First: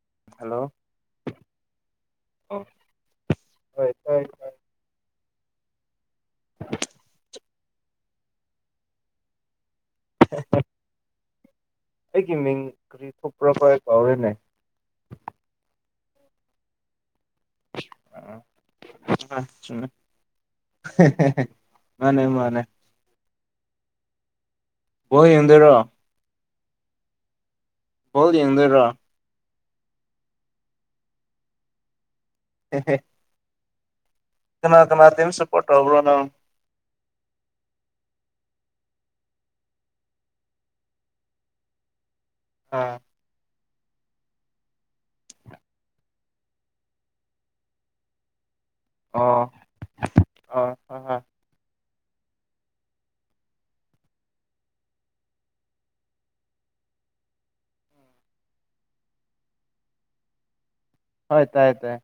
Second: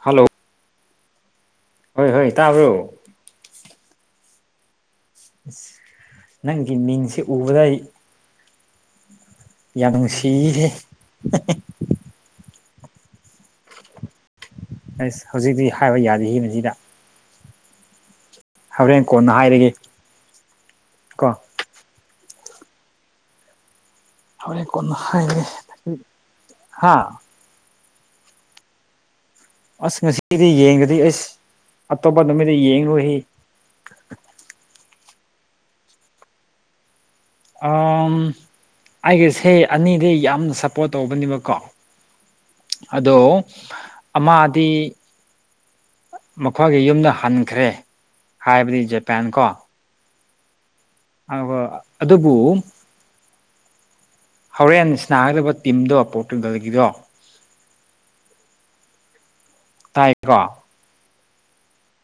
hello hello ꯍꯣꯏ ꯍꯣꯏ ꯑꯣ ꯇꯥꯕ꯭ꯔꯣ ꯍꯣꯏ ꯇꯥꯏꯌꯦ ꯅꯪꯒꯤ ꯃꯤꯡꯁꯤ ꯎꯕꯗ ꯑꯩ ꯌꯥꯝ ꯅꯨꯡꯁꯤꯍꯦ ꯑꯩꯒꯤ ꯃꯤꯡ ꯀꯔꯤ ꯊꯣꯛꯄ꯭ꯔꯥ [unintelligible] ꯀꯥꯎꯔꯦꯅꯦ ꯑꯁ ꯍꯧꯖꯤꯛꯇꯤ ꯍꯥꯏꯕ ꯌꯥꯗꯦꯍꯦ ꯃꯖꯤꯗ ꯍꯣꯔꯦꯟ [unintelligible] ꯀꯣꯟꯅ ꯃꯟꯅꯤ ꯍꯥꯏꯔꯒꯦ ꯆꯨꯃꯦ ꯀꯣ ꯃꯥꯅꯦ ꯃꯥꯅꯦ ꯍꯧꯔꯦꯟ ꯀꯣꯟꯅ ꯕꯣꯜ ꯍꯥꯏꯔꯒꯦ ꯌꯦꯡꯗꯣꯏꯔꯣ ꯍꯥ ꯕꯣꯜ ꯌꯦꯡꯗꯣꯏꯔꯣ ꯑꯁ ꯉꯁꯤꯗꯤ ꯌꯦꯡꯗꯗꯤ ꯑꯩꯁ ꯑꯇꯣꯞꯄ ꯅꯨꯃꯤꯠꯇ ꯌꯦꯡꯔꯣꯏꯍꯦ ꯀꯅꯥ ꯀꯅꯥ ꯇꯤꯝ ꯁꯄ꯭ꯔꯣꯠ ꯇꯧꯕꯔ ꯅꯪ ꯑꯥꯝ ꯑꯩꯒꯤꯁꯦ ꯑꯅꯤꯗꯤ ꯌꯥꯝꯅ ꯁꯞꯄꯣꯔꯠ ꯇꯧꯕꯅꯤꯕꯀꯣ ꯑꯥ ꯑꯗꯣ ꯑꯃꯗꯤꯗꯤ ꯃꯈꯣꯏꯒꯤ ꯌꯨꯝꯗ ꯍꯟꯈ꯭ꯔꯦ ꯍꯥꯏꯕꯗꯤ ꯖꯔ ꯑꯣ ꯑꯣ ꯍꯣꯏ ꯍꯣꯏ [unintelligible] ꯑꯗꯨꯕꯨ ꯍꯧꯔꯦꯟ ꯁꯅꯥꯒꯗꯕ ꯇꯤꯝꯗꯣ ꯄꯣꯔꯇꯨꯒꯜꯒꯤꯗꯣ ꯇꯥꯏꯀꯣ ꯍꯣꯏ ꯇꯥꯏ ꯇꯦ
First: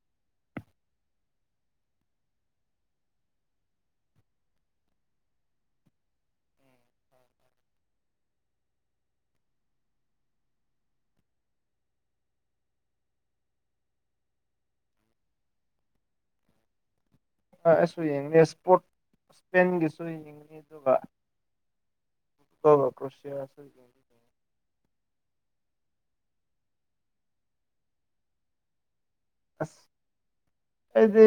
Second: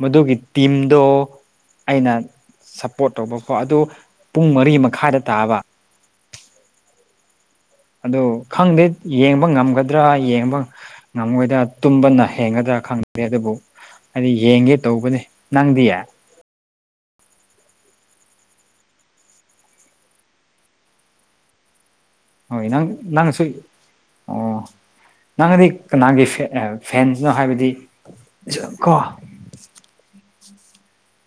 ꯃꯗꯨꯒꯤ ꯇꯤꯝꯗꯣ ꯑꯩꯅ ꯁꯞꯄꯣꯔꯠ ꯇꯧꯕꯀꯣ ꯑꯗꯨ ꯄꯨꯡ ꯃꯔꯤ ꯃꯈꯥꯏꯗ ꯇꯥꯕ ꯑꯗꯣ ꯈꯪꯗꯦ ꯌꯦꯡꯕ ꯉꯝꯒꯗ꯭ꯔꯥ ꯌꯦꯡꯕ ꯉꯝꯃꯣꯏꯗ ꯇꯨꯝꯕꯅ ꯍꯦꯟꯒꯗ꯭ꯔꯥ ꯈꯪꯗꯦ ꯑꯗꯨꯕꯨ ꯑꯩꯅꯥ ꯌꯦꯡꯒꯦ ꯇꯧꯕꯅꯦ ꯅꯪꯗꯤ ꯑꯩꯁꯨ ꯌꯦꯡꯒꯅꯤ ꯏꯁꯄꯣꯔꯠ ꯏꯁꯄꯦꯟꯒꯤꯁꯨ ꯌꯦꯡꯒꯅꯤ ꯑꯗꯨꯒ ꯍꯣꯏ ꯅꯪ ꯄꯣꯔꯇꯨꯒꯜꯒ ꯅꯪꯁꯨ ꯀ꯭ꯔꯣꯁꯤꯌꯥꯁꯨ ꯌꯦꯡꯅꯤ ꯑꯣ ꯅꯪꯗꯤ ꯀꯅꯥꯒꯤ ꯐꯦ ꯐꯦꯟꯁꯅꯣ ꯍꯥꯏꯕꯗꯤ ꯖꯨ ꯀꯣ ꯑꯁ ꯑꯩꯗꯤ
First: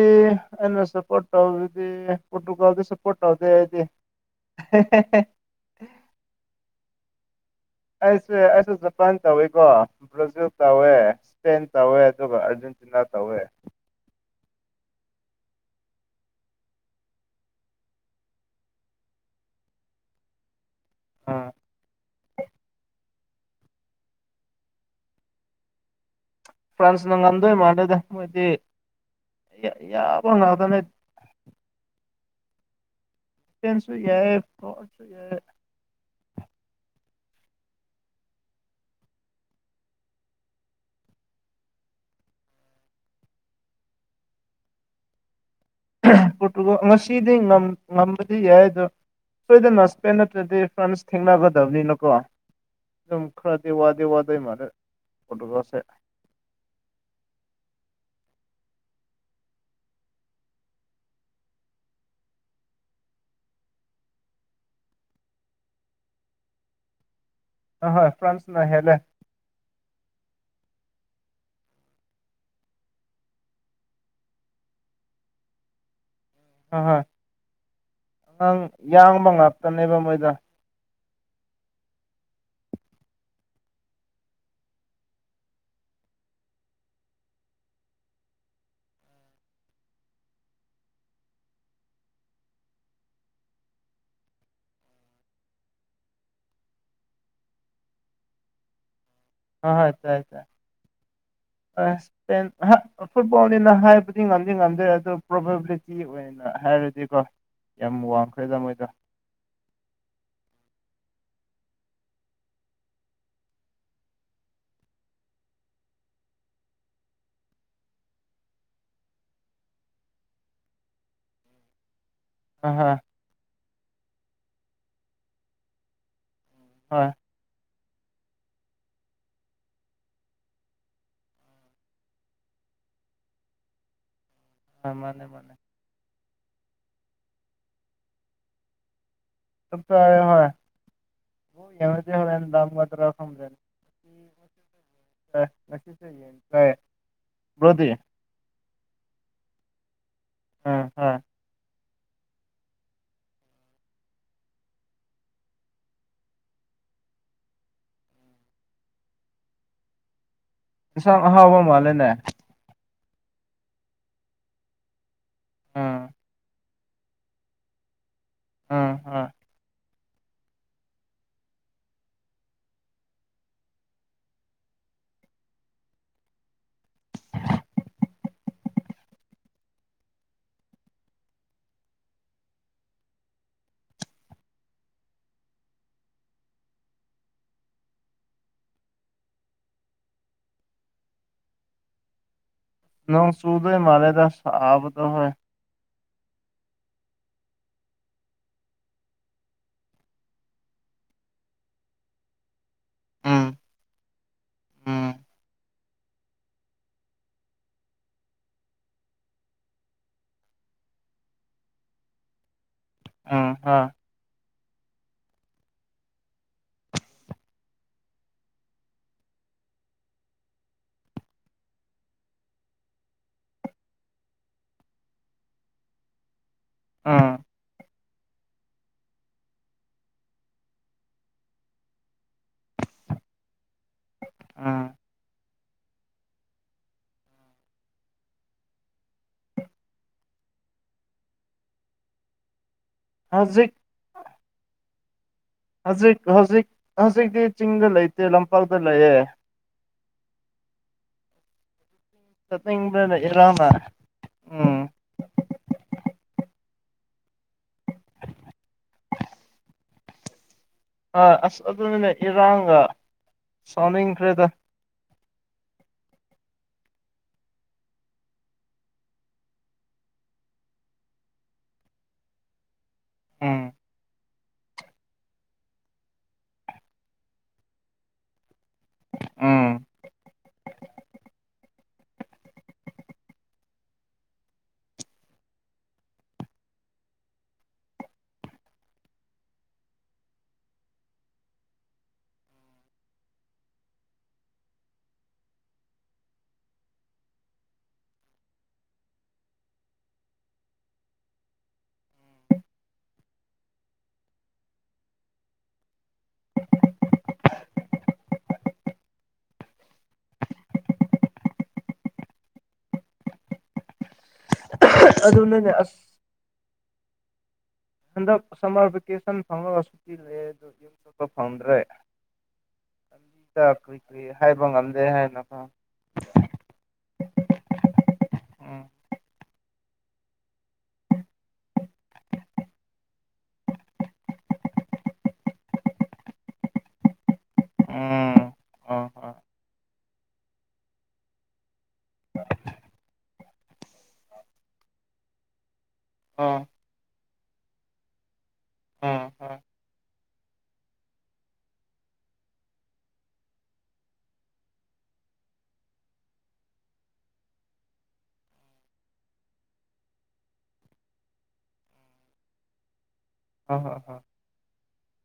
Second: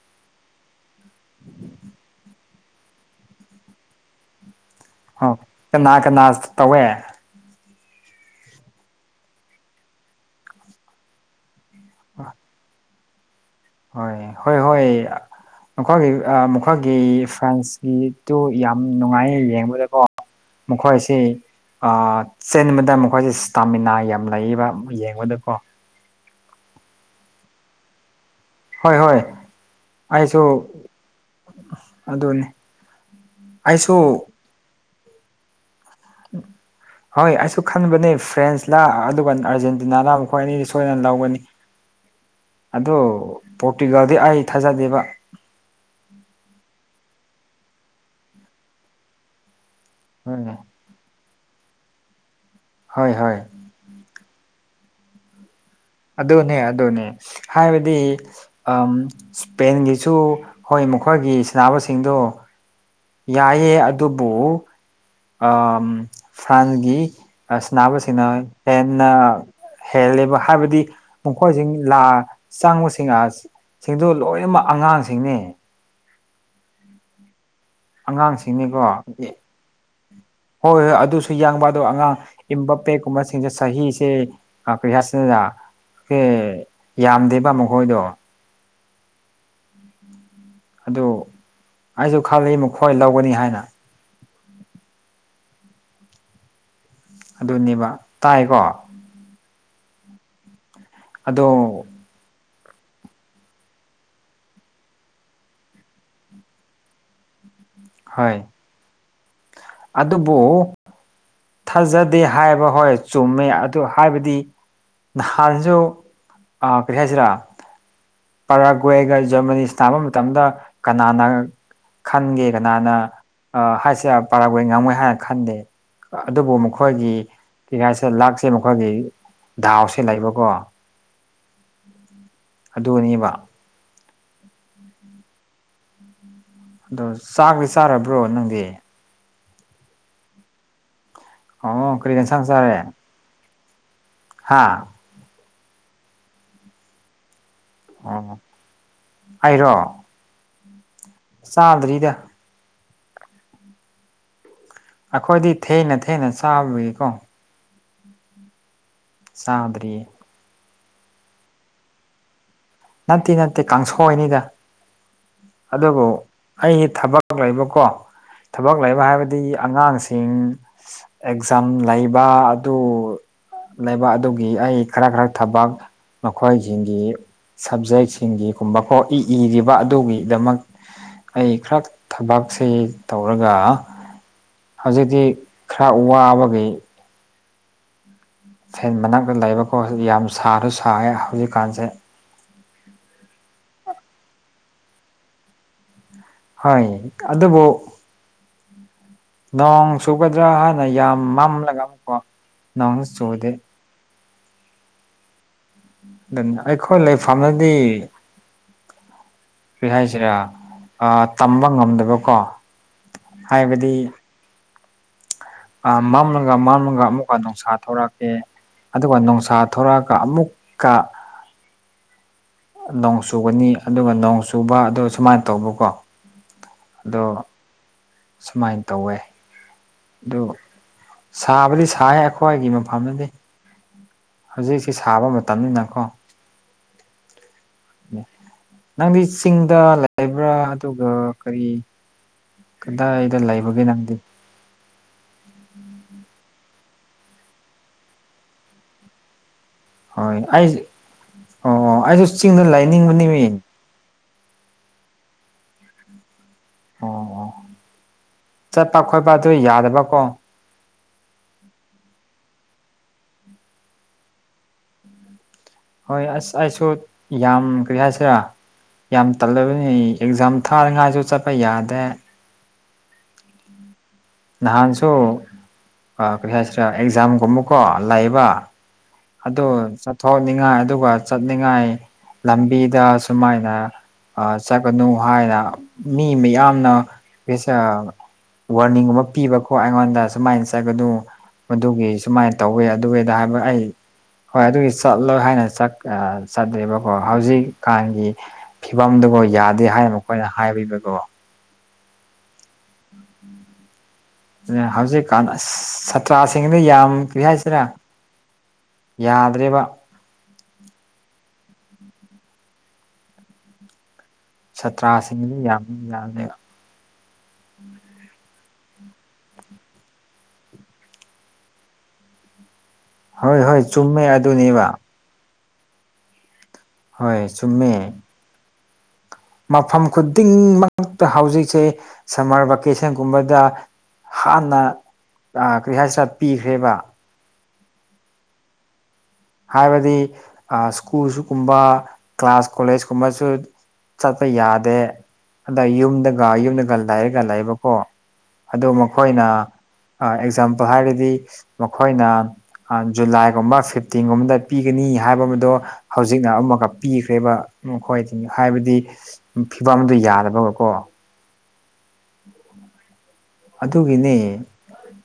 ꯑꯩꯅ ꯁꯄꯣꯠ ꯇꯧꯕꯗꯤ ꯄꯣꯔꯇꯨꯒꯜꯗ ꯁꯄꯣꯠ ꯇꯧꯗꯦ ꯑꯩꯗꯤ ꯀꯥꯅꯥ ꯀꯥꯅꯥ ꯇꯧꯋꯦ ꯑꯩꯁꯦ ꯖꯄꯥꯟ ꯇꯧꯋꯤꯀꯣ ꯕ꯭ꯔꯥꯖꯤꯜ ꯇꯧꯋꯦ ꯏꯁꯄꯦꯟ ꯇꯧꯋꯦ ꯑꯗꯨꯒ ꯑꯔꯖꯦꯟ ꯇꯤꯅꯥ ꯇꯧꯋꯦ ꯍꯣꯏ ꯍꯣꯏ ꯍꯣꯏ ꯃꯈꯣꯏꯒꯤ ꯃꯈꯣꯏꯒꯤ ꯐ꯭ꯔꯦꯟꯁꯀꯤꯗꯨꯨ ꯌꯥꯝ ꯅꯨꯡꯉꯥꯏꯌꯦ ꯌꯦꯡꯕꯗꯀꯣ ꯃꯈꯣꯏꯁꯤ ꯑꯥ ꯑꯥ ꯆꯦꯟꯕꯗꯥ ꯑꯃꯨꯛ [unintelligible] ꯁ꯭ꯇꯥꯃꯤꯅꯥ ꯌꯥꯝ ꯂꯩꯕ ꯌꯦꯡꯕꯗꯀꯣ ꯐ꯭ꯔꯥꯟꯁꯅ ꯉꯝꯗꯣꯏ ꯃꯥꯟꯂꯗ ꯃꯣꯏꯗꯤ ꯍꯣꯏ ꯍꯣꯏ ꯌꯥ ꯌꯥꯕ ꯉꯥꯛꯇꯅꯦ ꯑꯗꯨꯅꯦ [unintelligible] [inaudible] ꯍꯣꯏ ꯑꯩꯁꯨ ꯈꯟꯕꯅꯦ ꯐ꯭ꯔꯦꯟꯁꯂ ꯑꯗꯨꯒ ꯑꯔꯖꯦꯟꯇꯤꯅꯥꯂ ꯃꯈꯣꯏ ꯑꯅꯤꯗꯤ ꯁꯣꯏꯗꯅ ꯂꯧꯒꯅꯤ ꯑꯗꯨ ꯄꯣꯔꯇꯨꯒꯥꯜꯗꯤ ꯑꯩ ꯊꯥꯖꯗꯦꯕ ꯄꯣꯔꯇꯨꯒꯜ ꯉꯁꯤꯗꯤ ꯉꯝꯕꯗꯤ ꯌꯥꯏ ꯑꯗꯣ ꯁꯣꯏꯗꯅ ꯏꯁꯄꯦꯟ ꯍꯣꯏ ꯅꯠꯇ꯭ꯔꯗꯤ ꯐ꯭ꯔꯥꯟꯁ ꯊꯦꯡꯅꯒꯗꯕꯅꯤꯅꯀꯣ ꯍꯣꯏ ꯑꯗꯨꯝ ꯍꯣꯏ ꯈꯔ ꯗꯤ ꯋꯥꯗ ꯋꯥꯗ ꯃꯥꯂꯦ ꯄꯣꯔꯇꯨꯒꯜ ꯁꯦ ꯑꯗꯨꯅꯦ ꯑꯗꯨꯅꯦ ꯍꯥꯏꯕꯗꯤ ꯑꯃ ꯏꯁꯄꯦꯟꯒꯤꯁꯨ ꯍꯣꯏ ꯃꯈꯣꯏꯒꯤ ꯁꯅꯕꯁꯤꯡꯗꯣ ꯌꯥꯏꯌꯦ ꯑꯗꯨꯕꯨ ꯑ ꯐ꯭ꯔꯥꯟꯁꯒꯤ ꯑꯍꯣꯏ ꯁꯅꯕꯁꯤꯅ ꯐ꯭ꯔꯥꯟꯁꯅ ꯍꯦꯜꯂꯦ ꯍꯦꯟꯅ ꯍꯦꯜꯂꯦꯕ ꯍꯥꯏꯕꯗꯤ ꯃꯈꯣꯏꯁꯤꯡ ꯂꯥ ꯆꯪꯕꯁꯤꯡ ꯑ ꯁꯤꯡꯗꯨ ꯂꯣꯏꯅꯃꯛ ꯑꯉꯥꯡꯁꯤꯡꯅꯤ ꯍꯣꯏ ꯍꯣꯏ ꯑꯉꯥꯡ ꯑꯉꯥꯡꯁꯤꯡꯅꯤꯀꯣ ꯌꯥꯡꯕ ꯉꯥꯛꯇꯅꯦꯕ ꯃꯣꯏꯗ ꯍꯣꯏ ꯍꯣꯏ ꯑꯗꯨꯁꯨ ꯌꯥꯡꯕ ꯑꯗꯣ ꯑꯉꯥꯡ ꯏꯝꯕꯥꯄꯦꯛ ꯀꯨꯝꯕꯁꯤꯡꯁꯦ ꯆꯍꯤꯁꯦ [unintelligible] ꯌꯥꯝꯗꯦꯕ ꯃꯈꯣꯏꯗꯣ [inaudible] ꯑꯗꯨ ꯑꯩꯁꯨ ꯈꯜꯂꯤ ꯃꯈꯣꯏ ꯂꯧꯒꯅꯤ ꯍꯥꯏꯅ ꯑꯗꯨꯅꯦꯕ ꯇꯥꯏꯀꯣ ꯑꯥ ꯍꯣꯏ ꯇꯥꯏ ꯇꯥꯏ ꯑꯗꯣ ꯑꯁ ꯗꯦꯟ ꯐꯨꯠꯕꯣꯜꯅꯤꯅ ꯍꯥꯏꯕꯗꯤ ꯉꯝꯗꯤ ꯉꯝꯗꯦ ꯑꯗꯨ ꯄ꯭ꯔꯣꯕꯦꯕꯤꯂꯤꯇꯤ ꯑꯣꯏ ꯑꯩꯅ ꯍꯥꯏꯔꯗꯤꯀꯣ ꯌꯥꯝ ꯍꯣꯏ ꯋꯥꯡꯈ꯭ꯔꯦꯗ ꯃꯣꯏꯗꯣ ꯑꯗꯨꯕꯨ ꯊꯥꯖꯗꯦ ꯍꯥꯏꯕ ꯍꯣꯏ ꯆꯨꯝꯃꯦ ꯑꯗꯨ ꯍꯥꯏꯕꯗꯤ ꯅꯍꯥꯟꯁꯨ ꯑꯥ ꯀꯔꯤ ꯍꯥꯏꯁꯤꯔꯥ ꯄꯔꯒ꯭ꯋꯦꯒ ꯖꯔꯃꯅꯤꯁ ꯇꯥꯕ ꯃꯇꯝꯗ ꯀꯅꯥꯅ ꯈꯟꯒꯦ ꯑ ꯀꯅꯥꯅ ꯍꯣꯏ ꯍꯥꯏꯁꯦ ꯄꯔꯥꯕꯣꯏ ꯉꯥꯃꯣꯏ ꯍꯥꯏꯅ ꯈꯟꯗꯦ ꯑꯗꯨꯕꯨ ꯑꯃꯨ ꯍꯣꯏ ꯃꯈꯣꯏꯒꯤ [unintelligible] ꯂꯥꯛꯁꯦ ꯃꯈꯣꯏꯒꯤ ꯗꯥꯎꯁꯦ ꯂꯩꯕꯀꯣ ꯑꯗꯨꯅꯤꯕ ꯍ ꯃꯥꯅꯦ ꯃꯥꯅꯦ ꯑꯗꯣ ꯆꯥꯛꯗꯤ ꯆꯥꯔꯕ꯭ꯔꯣ ꯅꯪꯗꯤ ꯑꯣ ꯀꯔꯤ ꯌꯦꯟꯁꯥꯡ [unintelligible] ꯍꯥꯥ ꯇꯥꯏꯌꯦ ꯕ꯭ꯔꯣꯗꯤ ꯑꯣ ꯑꯩꯔꯣ ꯎꯝ ꯍꫭꯏ ꯆꯥꯗ꯭ꯔꯤꯗ ꯑꯩꯈꯣꯏꯗꯤ ꯊꯦꯡꯅ ꯊꯦꯡꯅ ꯆꯥꯕꯒꯤꯀꯣ ꯆꯥꯗ꯭ꯔꯤ ꯌꯦꯟꯁꯥꯡ ꯑꯍꯥꯎꯕ ꯃꯥꯜꯂꯦꯅꯦ ꯅꯠꯇꯦ ꯅꯠꯇꯦ ꯀꯥꯡꯁꯣꯏꯅꯤꯗ ꯑꯗꯨꯕꯨ ꯎꯝ ꯑꯩꯒꯤ ꯊꯕꯛ ꯂꯩꯕꯀꯣ ꯊꯕꯛ ꯎꯝ ꯂꯩꯕ ꯍꯣꯏ ꯍꯥꯏꯕꯗꯤ ꯑꯉꯥꯡꯁꯤꯡ ꯑꯦꯛꯖꯥꯝ ꯂꯩꯕ ꯑꯗꯨ ꯂꯩꯕꯥ ꯑꯗꯨꯒꯤ ꯑꯩ ꯈꯔ ꯈꯔ ꯊꯕꯛ ꯃꯈꯣꯏꯁꯤꯡꯒꯤ ꯁꯥꯞꯖꯦꯛꯁꯤꯡꯒꯤ ꯒꯨꯝꯕꯀꯣ ꯏꯔꯤꯕ ꯑꯗꯨꯒꯤꯗꯃꯛ ꯑꯩ ꯈꯔ ꯊꯕꯛꯁꯦ ꯇꯧꯔꯒ ꯍꯧꯖꯤꯛꯇꯤ ꯈꯔ ꯋꯥꯕꯒꯤ ꯐꯦꯟ ꯃꯅꯥꯛꯇ ꯂꯩꯕꯀꯣ ꯌꯥꯝ ꯁꯥꯁꯨ ꯁꯥꯔꯦ ꯍꯧꯖꯤꯛꯀꯥꯟꯁꯦ ꯅꯣꯡ ꯆꯨꯕꯩ ꯃꯥꯂꯦꯗ ꯁꯥꯕꯗꯣ ꯍꯣꯏ ꯍꯣꯢ ꯑꯗꯨꯕꯨ ꯅꯣꯡ ꯆꯨꯒꯗ꯭ꯔꯥ ꯍꯥꯢꯅ ꯌꯥꯝ ꯃꯝꯂꯒ ꯑꯃꯨꯛꯀꯣ ꯅꯣꯡ ꯎꯝ ꯆꯨꯗꯦ ꯎꯝ ꯑꯗꯨꯅ ꯑꯩꯈꯣꯏ ꯂꯩꯐꯝꯗꯗꯤ ꯑꯩ ꯍꯥꯏꯁꯤꯔꯥ ꯇꯝꯕ ꯉꯝꯗꯕꯀꯣ ꯎꯝ ꯍꯣꯏ ꯍꯥꯏꯕꯗꯤ ꯑꯥ ꯃꯥꯡꯂꯒ ꯃꯥꯡꯂꯒ ꯑꯃꯨꯛꯀ ꯅꯨꯡꯁꯥ ꯊꯧꯔꯛꯑꯦ ꯑꯗꯨꯒ ꯅꯣꯡꯁꯥ ꯊꫭꯛꯔꯛꯑꯒ ꯑꯃꯨꯛꯀ ꯅꯣꯡ ꯆꯨꯒꯅꯤ ꯑꯗꯨꯒ ꯅꯣꯡ ꯆꯨꯕ ꯑꯗꯨ ꯁꯨꯃꯥꯏꯅ ꯇꯧꯕꯀꯣ ꯑꯗꯣ ꯎꯝ ꯁꯨꯃꯥꯏꯅ ꯇꯧꯋꯦ ꯑꯗꯨ ꯁꯥꯕꯗꯤ ꯁꯥꯢꯌꯦ ꯑꯩꯈ꯭ꯣꯏꯒꯤ ꯃꯐꯝꯗꯗꯤ ꯎꯝ ꯍꯧꯖꯤꯛꯁꯦ ꯁꯥꯕ ꯃꯇꯝꯅꯤꯅꯒꯣ ꯅꯪꯗꯤ ꯆꯤꯡꯗ ꯂꯩꯕ꯭ꯔꯥ ꯑꯗꯨꯒ ꯀꯔꯤ ꯀꯗꯥꯏꯗ ꯍꯧꯖꯤꯛ ꯂꯩꯕꯒꯦ ꯅꯪꯗꯤ ꯍꯧꯖꯤꯛ ꯍꯧꯖꯤꯛ ꯍꯧꯖꯤꯛꯇꯤ ꯆꯤꯡꯗ ꯂꯩꯇꯦ ꯇꯥꯝꯄꯥꯛꯇ ꯂꯩꯌꯦ ꯍꯣꯏ ꯑꯩꯁ ꯑꯣ ꯑꯩꯁꯨ ꯆꯤꯡꯗ ꯆꯠꯅꯤꯡꯕꯅ ꯂꯥꯏꯅꯤꯡꯕꯅꯤꯃꯤ ꯏꯔꯥꯡꯅ ꯎꯝ ꯑꯣ ꯆꯠꯄ ꯈꯣꯠꯄ ꯑꯗꯨ ꯌꯥꯗꯕꯀꯣ ꯑꯥ ꯑꯁ ꯑꯗꯨꯅꯤꯅꯦ ꯏꯔꯥꯡꯒ ꯁꯥꯎꯅꯤꯡꯈ꯭ꯔꯦꯗ ꯍꯣꯏ ꯑꯁ ꯑꯩꯁꯨ ꯌꯥꯝ ꯀꯔꯤ ꯍꯥꯏꯁꯤꯔꯥ ꯌꯥꯝ ꯇꯜꯂꯕꯅꯤ ꯑꯦꯛꯖꯥꯝ ꯊꯥꯅꯤꯡꯉꯥꯏꯁꯨ ꯆꯠꯄ ꯌꯥꯗꯦ ꯎꯝ ꯅꯍꯥꯟꯁꯨ ꯀꯔꯤ ꯍꯥꯏꯁꯤꯔꯥ ꯑꯦꯛꯖꯥꯝꯒꯨꯝꯕꯀꯣ ꯂꯩꯕ ꯎꯝ ꯑꯗꯨ ꯆꯠꯊꯣꯛꯅꯤꯡꯉꯥꯏ ꯑꯗꯨꯒ ꯆꯠꯅꯤꯡꯉꯥꯏ ꯂꯝꯕꯤꯗ ꯁꯨꯃꯥꯏꯅ ꯆꯠꯀꯅꯨ ꯍꯥꯏꯅ ꯃꯤ ꯃꯌꯥꯝꯅ [unintelligible] ꯋꯥꯔꯅꯤꯡꯒꯨꯝꯕ ꯄꯤꯕꯀꯣ ꯑꯩꯉꯣꯟꯗ ꯁꯨꯃꯥꯏꯅ ꯆꯠꯒꯗꯨ ꯃꯗꯨꯒꯤ ꯁꯨꯃꯥꯏꯅ ꯇꯧꯋꯦ ꯑꯗꯨ ꯑꯗꯥ ꯍꯥꯏꯕ ꯑꯩ ꯍꯣꯏ ꯑꯗꯨꯒꯤ ꯆꯠꯂꯣꯏ ꯍꯥꯏꯅ ꯆꯠꯇꯦꯕꯀꯣ ꯍꯧꯖꯤꯛꯀꯥꯟꯒꯤ ꯐꯤꯕꯝꯗꯨꯕꯨ ꯌꯥꯗꯦ ꯍꯥꯏꯅ ꯃꯈꯣꯏꯅ ꯍꯥꯏꯕꯤꯕꯗꯣ ꯎꯝ [inaudible] ꯍꯧꯖꯤꯛꯀꯥꯟ ꯑꯁ ꯁꯥꯇ꯭ꯔꯁꯤꯡꯗ ꯌꯥꯝ ꯀꯔꯤ ꯍꯥꯏꯁꯤꯔ ꯌꯥꯗ꯭ꯔꯦꯕ ꯁꯥꯇ꯭ꯔꯥꯁꯤꯡꯗ ꯨ ꯑꯗꯨꯅꯅꯦ ꯌꯥꯝꯘꯤ ꯑꯁ ꯌꯥꯝꯃꯦ ꯍꯟꯗꯛ ꯁꯝꯃꯔ ꯚꯦꯀꯦꯁꯟ ꯐꯪꯅꯕꯁꯨꯨꯇꯤꯂ ꯩ ꯑꯗꯨ ꯌꯨꯝ ꯌꯨꯝ ꯆꯠꯄ ꯐꯪꯗ꯭ꯔꯦ ꯍꯣꯏ ꯂꯝꯕꯤꯗ ꯍꯣꯏ ꯀꯔꯤ ꯀꯔꯤ ꯆꯨꯝꯃꯦ ꯍꯥꯏꯕ ꯑꯗꯨꯅꯦꯕ ꯉꯝꯗꯦ ꯍꯥꯏꯅꯀꯣ ꯍꯣꯏ ꯆꯨꯝꯃꯦ ꯎꯝ ꯃꯐꯝ ꯈꯨꯗꯤꯡꯃꯛꯇ ꯍꯧꯖꯤꯛꯁꯦ ꯁꯝꯃꯔ ꯚꯦꯀꯦꯁꯟꯒꯨꯝꯕꯗ ꯍꯥꯟꯅ ꯀꯔꯤ ꯍꯥꯏꯁꯤꯔꯥ ꯄꯤꯈ꯭ꯔꯦꯕ ꯑꯥ ꯍꯣꯏ ꯍꯥꯏꯕꯗꯤ ꯁ꯭ꯀꯨꯜꯁꯨꯒꯨꯝꯕ ꯀ꯭ꯂꯥꯁ ꯀꯣꯂꯦꯁ ꯀꯨꯝꯕꯁꯨ ꯆꯠꯄ ꯌꯥꯗꯦ ꯑꯗ ꯌꯨꯝꯗꯒ ꯑꯥ ꯌꯨꯝꯗꯒ ꯂꯩꯔꯒ ꯂꯩꯕꯀꯣ ꯑꯗꯣ ꯑꯥ ꯃꯈꯣꯏꯅ ꯑ ꯑꯦꯛꯖꯥꯝꯄꯜ ꯍꯥꯏꯔꯗꯤ ꯃꯈꯣꯏꯅ ꯑ ꯖꯨꯂꯥꯏꯒꯨꯝꯕ ꯐꯤꯞ ꯇꯤꯟꯒꯨꯝ ꯕꯗ ꯄꯤꯒꯅꯤ ꯍꯥꯏꯕ ꯑꯃꯗꯣ ꯍꯧꯖꯤꯛꯅ ꯑꯃꯛꯀ ꯄꯤꯈ꯭ꯔꯦꯕ ꯃꯈꯣꯏ ꯍꯥꯏꯕꯗꯤ ꯐꯤꯕꯝꯗꯨ ꯌꯥꯗꯕꯒ ꯀꯣ ꯍꯣꯏ ꯍꯣꯏ ꯍꯣꯏ ꯍꯣꯏ ꯑꯗꯨꯒꯤꯅꯦ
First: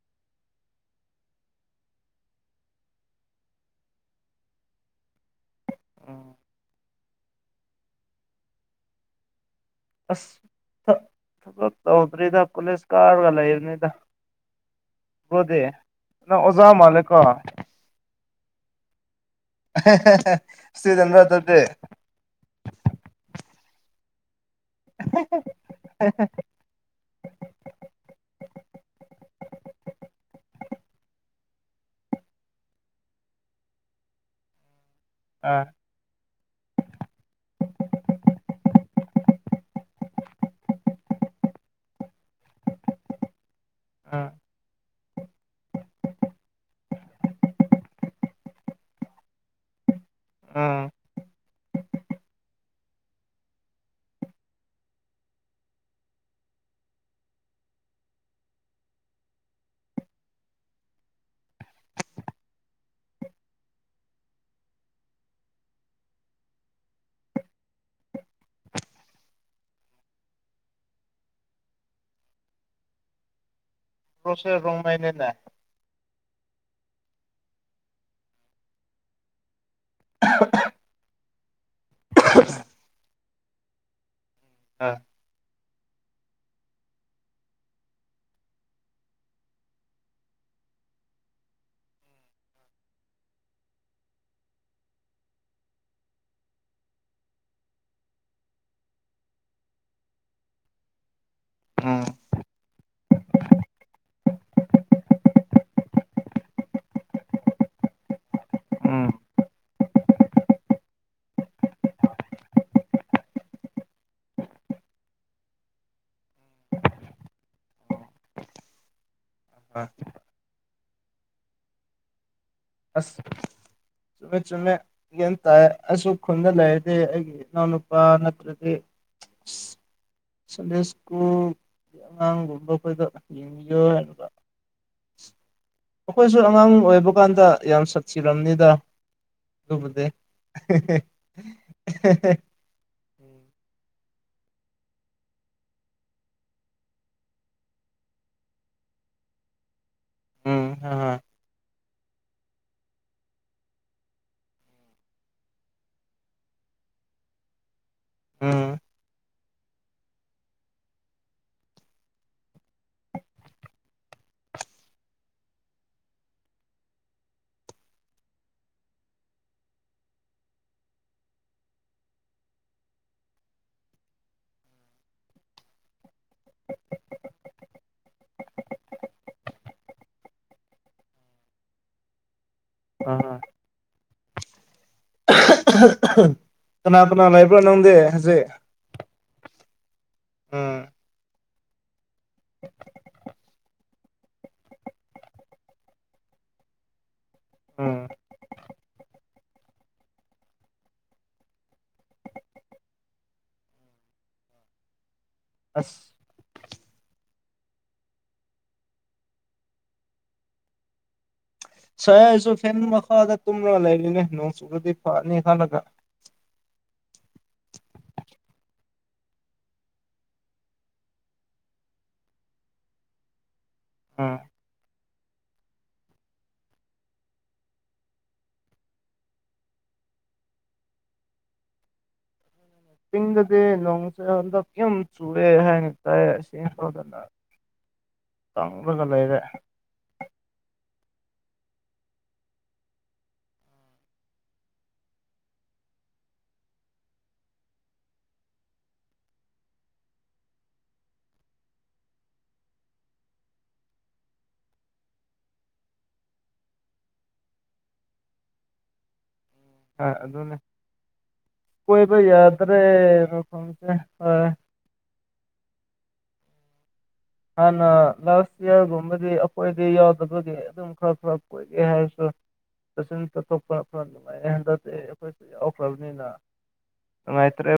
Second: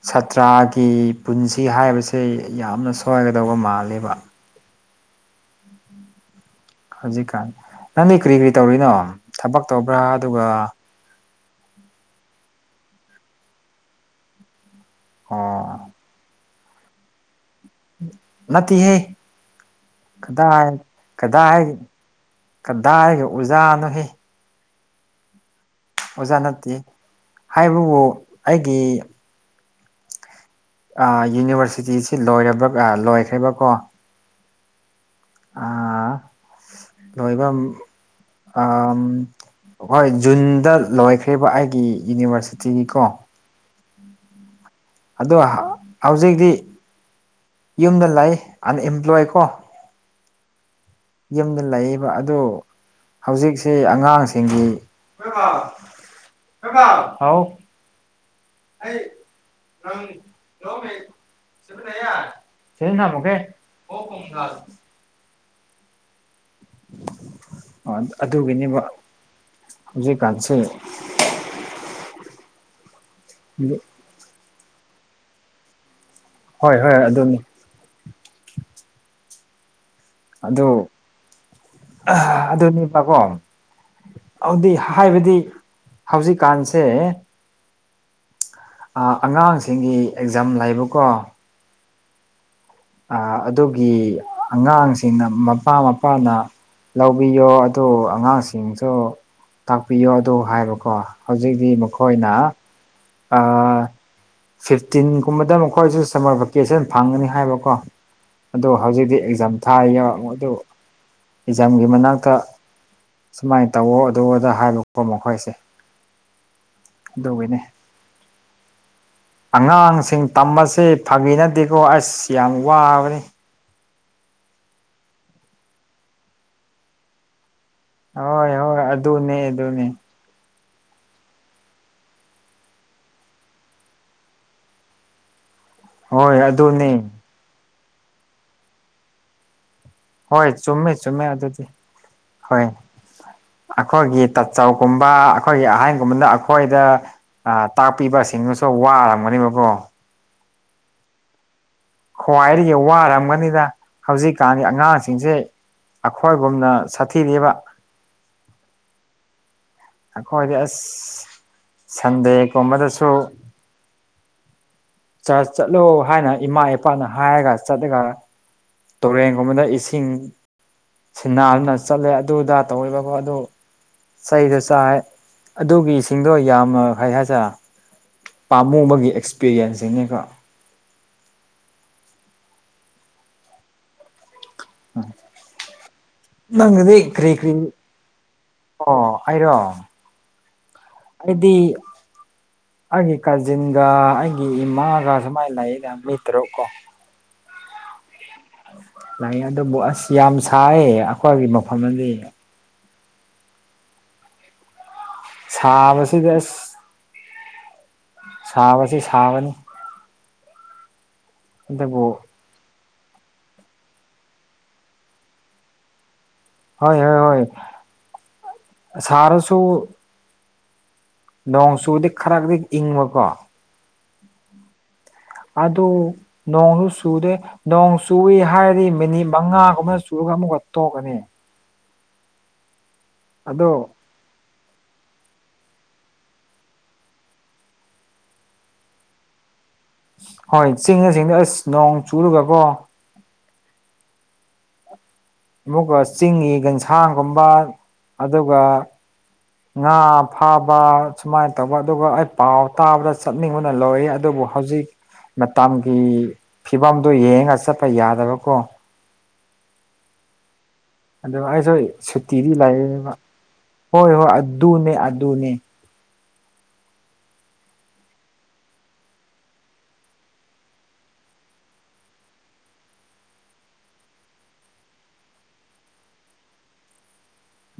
ꯁꯥꯇ꯭ꯔꯥꯒꯤ ꯄꯨꯟꯁꯤ ꯍꯥꯏꯕꯁꯦ ꯌꯥꯝꯅ ꯁꯣꯏꯒꯗꯧꯕ ꯃꯥꯜꯂꯦꯕ ꯑꯪ ꯍꯧꯖꯤꯛꯀꯥꯟ ꯅꯪꯗꯤ ꯀꯔꯤ ꯀꯔꯤ ꯇꯧꯔꯤꯅꯣ ꯊꯕꯛ ꯇꯧꯕ꯭ꯔꯥ ꯑꯗꯨꯒ ꯊ ꯊꯕꯛ ꯇꯧꯘ꯭ꯔꯤꯗ ꯀꯣꯂꯦꯁ ꯀꯥꯔꯒ ꯂꯩꯕꯅꯤꯗ ꯕ꯭ꯔꯣꯘꯤ ꯑꯣ ꯅꯪ ꯑꯣꯖꯥ ꯃꯥꯜꯂꯦꯀꯣ ꯅꯠꯇꯦ ꯍꯦ ꯁꯇꯨꯘꯦꯟꯔ ꯑꯗꯨꯨꯘꯤ ꯀꯗꯥꯏꯒ ꯎꯖꯥꯅꯣꯍꯦ [unintelligible] ꯑꯣꯖꯥ ꯅꯠꯇꯦ ꯍꯥꯏꯕꯕꯨ ꯑꯩꯒꯤ ꯌꯨꯅꯤꯚꯔꯁꯤꯇꯤꯁꯤ ꯂꯣꯏꯔꯕ꯭ꯔ ꯂꯣꯏꯈ꯭ꯔꯦꯕꯀꯣ ꯑꯥ ꯂꯣꯏꯕꯝ ꯑꯝ ꯍꯣꯏ ꯖꯨꯟꯗ ꯂꯣꯏꯈ꯭꯭ꯔꯦꯕ ꯑꯩꯒꯤ ꯌꯨꯅꯤꯚꯔꯁꯤꯇꯤꯘꯤꯀꯣ ꯑꯪ ꯑꯘꯣ ꯍꯧꯖꯤꯛꯇꯤ ꯌꯨꯝꯗ ꯂꯩ ꯑꯟꯑꯦꯝꯄ꯭ꯂꯣꯏ ꯀꯣ ꯑꯪ ꯌꯨꯝꯗ ꯂꯩꯌꯦꯕ ꯑꯗꯨ ꯍꯧꯖꯤꯛꯁꯤ ꯑꯉꯥꯡꯁꯤꯡꯒꯤ ꯍꯥꯎ ꯑꯩ ꯅꯪ ꯂꯧꯃꯦ [unintelligible] ꯑꯗꯨꯒꯤꯅꯦꯕ ꯍꯧꯖꯤꯛꯀꯥꯟꯁꯦ [unintelligible] ꯕ꯭ꯔꯣꯁꯦ ꯔꯣꯡꯃꯩꯅꯤꯅꯦ ꯍꯣꯏ ꯍꯣꯏ ꯑꯗꯨꯅꯤ ꯑꯗꯨ ꯑꯗꯨꯅꯦꯕꯀꯣ ꯑꯗꯨꯗꯤ ꯑ ꯍꯥꯏꯕꯗꯤ ꯍꯧꯖꯤꯛꯀꯥꯟꯁꯦ ꯑꯉꯥꯡꯁꯤꯡꯒꯤ ꯑꯦꯛꯖꯥꯝ ꯂꯩꯕꯀꯣ ꯑ ꯑꯗꯨꯒꯤ ꯑꯉꯥꯡꯁꯤꯡꯅ ꯃꯄꯥ ꯃꯄꯥꯅ ꯂꯧꯕꯤꯌꯣ ꯑꯗꯨ ꯑꯉꯥꯡꯁꯤꯡꯁꯨ ꯇꯥꯛꯄꯤꯌꯣ ꯑꯗꯨ ꯍꯥꯏꯕꯀꯣ ꯍꯧꯖꯤꯛꯇꯤ ꯎꯝ ꯃꯈꯣꯏꯅ ꯑ ꯐꯤꯐꯇꯤꯟꯒꯨꯝꯕꯗ ꯃꯈꯣꯏꯁꯨ ꯁꯝꯃꯔ ꯚꯦꯀꯦꯁꯟ ꯐꯪꯒꯅꯤ ꯍꯥꯏꯕ ꯀꯣ ꯑꯗꯨ ꯎꯝ ꯍꯧꯖꯤꯛꯇꯤ ꯑꯦꯛꯖꯥꯝ ꯊꯥꯔꯤꯕ ꯃꯣꯏꯗꯨ ꯑꯦꯛꯖꯥꯝꯒꯤ ꯃꯅꯥꯛꯇ ꯁꯨꯃꯥꯏꯅ ꯇꯧꯋꯣ ꯑꯗꯨ ꯑꯗ ꯍꯥꯏꯕꯀꯣ ꯃꯈꯣꯏꯁꯦ ꯑꯗꯨꯒꯤꯅꯦ ꯍꯣꯏ ꯑꯉꯥꯡꯁꯤꯡ ꯇꯝꯕꯁꯦ ꯐꯒꯤꯅꯠꯇꯦꯀꯣ ꯑꯁ ꯌꯥꯝ ꯋꯥ ꯑꯁ ꯆꯨꯝꯃꯦ ꯆꯨꯝꯃꯦ ꯒ꯭ꯌꯥꯟ ꯇꯥꯏ ꯑꯩꯁꯨ ꯈꯨꯟꯗ ꯂꯩꯔꯗꯤ ꯑꯩꯒꯤ ꯏꯅꯥꯎꯅꯨ ꯄꯥ ꯍꯣꯏ ꯅꯠꯇ꯭ꯔꯗꯤ ꯍꯣꯏ ꯑꯗꯨꯅꯦ ꯑꯁ ꯑꯗꯨꯅꯦ ꯁꯟꯗꯦ ꯁ꯭ꯀꯨꯜ ꯑꯉꯥꯡꯒꯨꯝꯕ ꯑꯩꯈꯣꯏꯗ ꯌꯦꯡꯕꯤꯌꯣ ꯍꯥꯏꯅꯕ ꯑꯩꯈꯣꯏꯁꯨ ꯍꯣꯏ ꯑꯉꯥꯡ ꯑꯗꯨꯅꯦ ꯑꯣꯏꯕ ꯀꯥꯟꯗ ꯌꯥꯝ ꯁꯥꯠꯊꯤꯔꯝꯅꯤꯗ ꯑꯗꯨꯕꯨꯗꯤ ꯍꯣꯏ ꯆꯨꯝꯃꯦ ꯆꯨꯝꯃꯦ ꯑꯗꯨꯗꯤ ꯍꯣꯏ ꯑꯩꯈꯣꯏꯒꯤ ꯇꯥꯆꯧꯒꯨꯝꯕ ꯑꯩꯈꯣꯏꯒꯤ ꯑꯍꯟꯒꯨꯝꯕꯅ ꯑꯩꯈꯣꯏꯗ ꯑ ꯇꯥꯛꯄꯤꯕꯁꯤꯡꯗꯨꯁꯨ ꯋꯥꯔꯝꯒꯅꯦꯕꯀꯣ ꯎꯝ ꯈ꯭ꯋꯥꯏꯗꯒꯤ ꯋꯥꯔꯝꯒꯅꯤꯗ ꯍꯧꯖꯤꯛꯀꯥꯟꯒꯤ ꯑꯉꯥꯡꯁꯤꯡꯁꯦ ꯑꯩꯈꯣꯏꯒꯨꯝꯅ ꯁꯥꯊꯤꯗꯦꯕ ꯎꯝ ꯑꯩꯈꯣꯏꯗꯤ ꯑꯁ ꯁꯟꯗꯦꯒꯨꯝꯕꯗꯁꯨ ꯆꯔꯆ ꯆꯠꯂꯣ ꯍꯥꯏꯅ ꯏꯃꯥ ꯏꯄꯥꯅ ꯍꯥꯏꯔꯒ ꯆꯠꯂꯒ ꯇꯨꯔꯦꯟꯒꯨꯝꯕꯗ ꯏꯁꯤꯡ ꯁꯤꯟꯅꯗꯨꯅ ꯆꯠꯂꯦ ꯑꯗꯨ ꯑꯗ ꯇꯧꯋꯦꯕꯀꯣ ꯑꯗꯨ ꯆꯩꯗꯣ ꯆꯥꯏ ꯑꯗꯨꯒꯤ ꯏꯁꯤꯡꯗꯣ ꯌꯥꯝꯃ ꯐꯩ ꯍꯥꯏꯁꯤꯔ ꯄꯥꯝꯃꯨꯕꯒꯤ ꯑꯦꯛꯁꯄꯤꯔꯤꯌꯦꯟꯁ ꯁꯤꯡꯅꯦꯀꯣ ꯑ ꯅꯪꯒꯤꯗꯤ ꯀꯅꯥ ꯀꯅꯥ ꯀꯔꯤ ꯀꯔꯤ ꯂꯩꯕ꯭ꯔꯣ ꯅꯪꯗꯤ ꯍꯧꯖꯤꯛ ꯑꯣ ꯑꯩꯔꯣ ꯎꯝ ꯗꯤ ꯑꯩꯒꯤ ꯀꯥꯖꯤꯟꯒ ꯑꯩ ꯑꯩ ꯏꯃꯥꯒ ꯁꯨꯃꯥꯏꯅ ꯂꯩꯩꯗ ꯃꯤ ꯇꯔꯨꯛ ꯀꯣ ꯎꯝ ꯂꯩ ꯑꯗꯨꯕꯨ ꯑꯁ ꯌꯥꯝ ꯁꯥꯏꯌꯦ ꯑꯩꯈꯣꯏꯒꯤ ꯃꯐꯝꯗꯗꯤ ꯑꯁ ꯁꯥꯕꯁꯤꯗꯤ ꯑꯁ ꯁꯥꯕꯁꯤ ꯁꯥꯕꯅꯤ ꯁꯥꯏ ꯑꯗꯨꯕꯨ ꯑꯩꯁꯨ ꯐꯦꯟ ꯃꯈꯥꯗ ꯇꯨꯝꯔꯒ ꯂꯩꯔꯤꯅꯦ ꯅꯣꯡ ꯆꯨꯔꯗꯤ ꯐꯅꯤ ꯈꯜꯂꯒ ꯍꯣꯏ ꯍꯣꯏ ꯍꯣꯏ ꯁꯥꯔꯁꯨ ꯅꯣꯡ ꯆꯨꯔꯗꯤ ꯈꯔꯗꯤ ꯏꯪꯕꯀꯣ ꯎꯝ ꯑꯗꯨ ꯅꯣꯡꯁꯨ ꯆꯨꯗꯦ ꯅꯣꯡ ꯆꯨꯏ ꯍꯥꯏꯔꯗꯤ ꯃꯤꯅꯤꯠ ꯃꯉꯥꯒꯨꯝꯕꯅ ꯆꯨꯔꯒ ꯑꯃꯨꯛꯀ ꯇꯣꯛꯀꯅꯤ ꯆꯤꯡꯗꯗꯤ ꯑꯗꯣ ꯅꯣꯡ ꯆꯨꯏ ꯍꯟꯗꯛ ꯌꯥꯝ ꯆꯨꯋꯦ ꯍꯥꯏꯅ ꯇꯥꯏ ꯑꯁꯤ ꯐꯥꯎꯗꯅ ꯇꯥꯡꯂꯒ ꯂꯩꯔꯦ ꯍꯣꯏ ꯆꯤꯡꯗ ꯆꯤꯡꯗ ꯑꯁ ꯅꯣꯡ ꯆꯨꯔꯒꯀꯣ ꯑꯃꯨꯛꯀ ꯆꯤꯡꯒꯤ ꯒꯟꯁꯥꯡꯒꯨꯝꯕ ꯑꯗꯨꯒ ꯉꯥ ꯐꯥꯕ ꯁꯨꯃꯥꯏꯅ ꯇꯧꯕ ꯑꯗꯨꯒ ꯑꯩ ꯄꯥꯎ ꯇꯥꯕꯗ ꯆꯠꯅꯤꯡꯕꯅ ꯂꯧꯋ ꯑꯗꯨꯕꯨ ꯍꯧꯖꯤꯛ ꯃꯇꯝꯒꯤ ꯐꯤꯕꯝꯗꯣ ꯌꯦꯡꯉ ꯆꯠꯄ ꯌꯥꯗꯕꯀꯣ ꯑꯥ ꯑꯗꯨꯅꯤ ꯑꯗꯨ ꯑꯩꯁꯨ ꯁꯨꯇꯤꯗꯤ ꯂꯩꯅꯦꯕ ꯍꯣꯏ ꯍꯣꯏ ꯑꯗꯨꯅꯦ ꯑꯗꯨꯅꯦ ꯍꯥꯟꯅ ꯂꯥꯁ ꯏꯌꯥꯔꯒꯨꯝꯕꯗꯤ ꯑꯩꯈꯣꯏꯗꯤ ꯌꯥꯎꯗꯕꯒꯤ ꯑꯗꯨꯝ ꯈꯔ ꯈꯔ ꯀꯏ ꯗꯦ ꯍꯥꯏꯔ꯭ꯁꯁꯨ [unintelligible] ꯅꯨꯟꯉꯥꯏꯇꯔꯦꯞ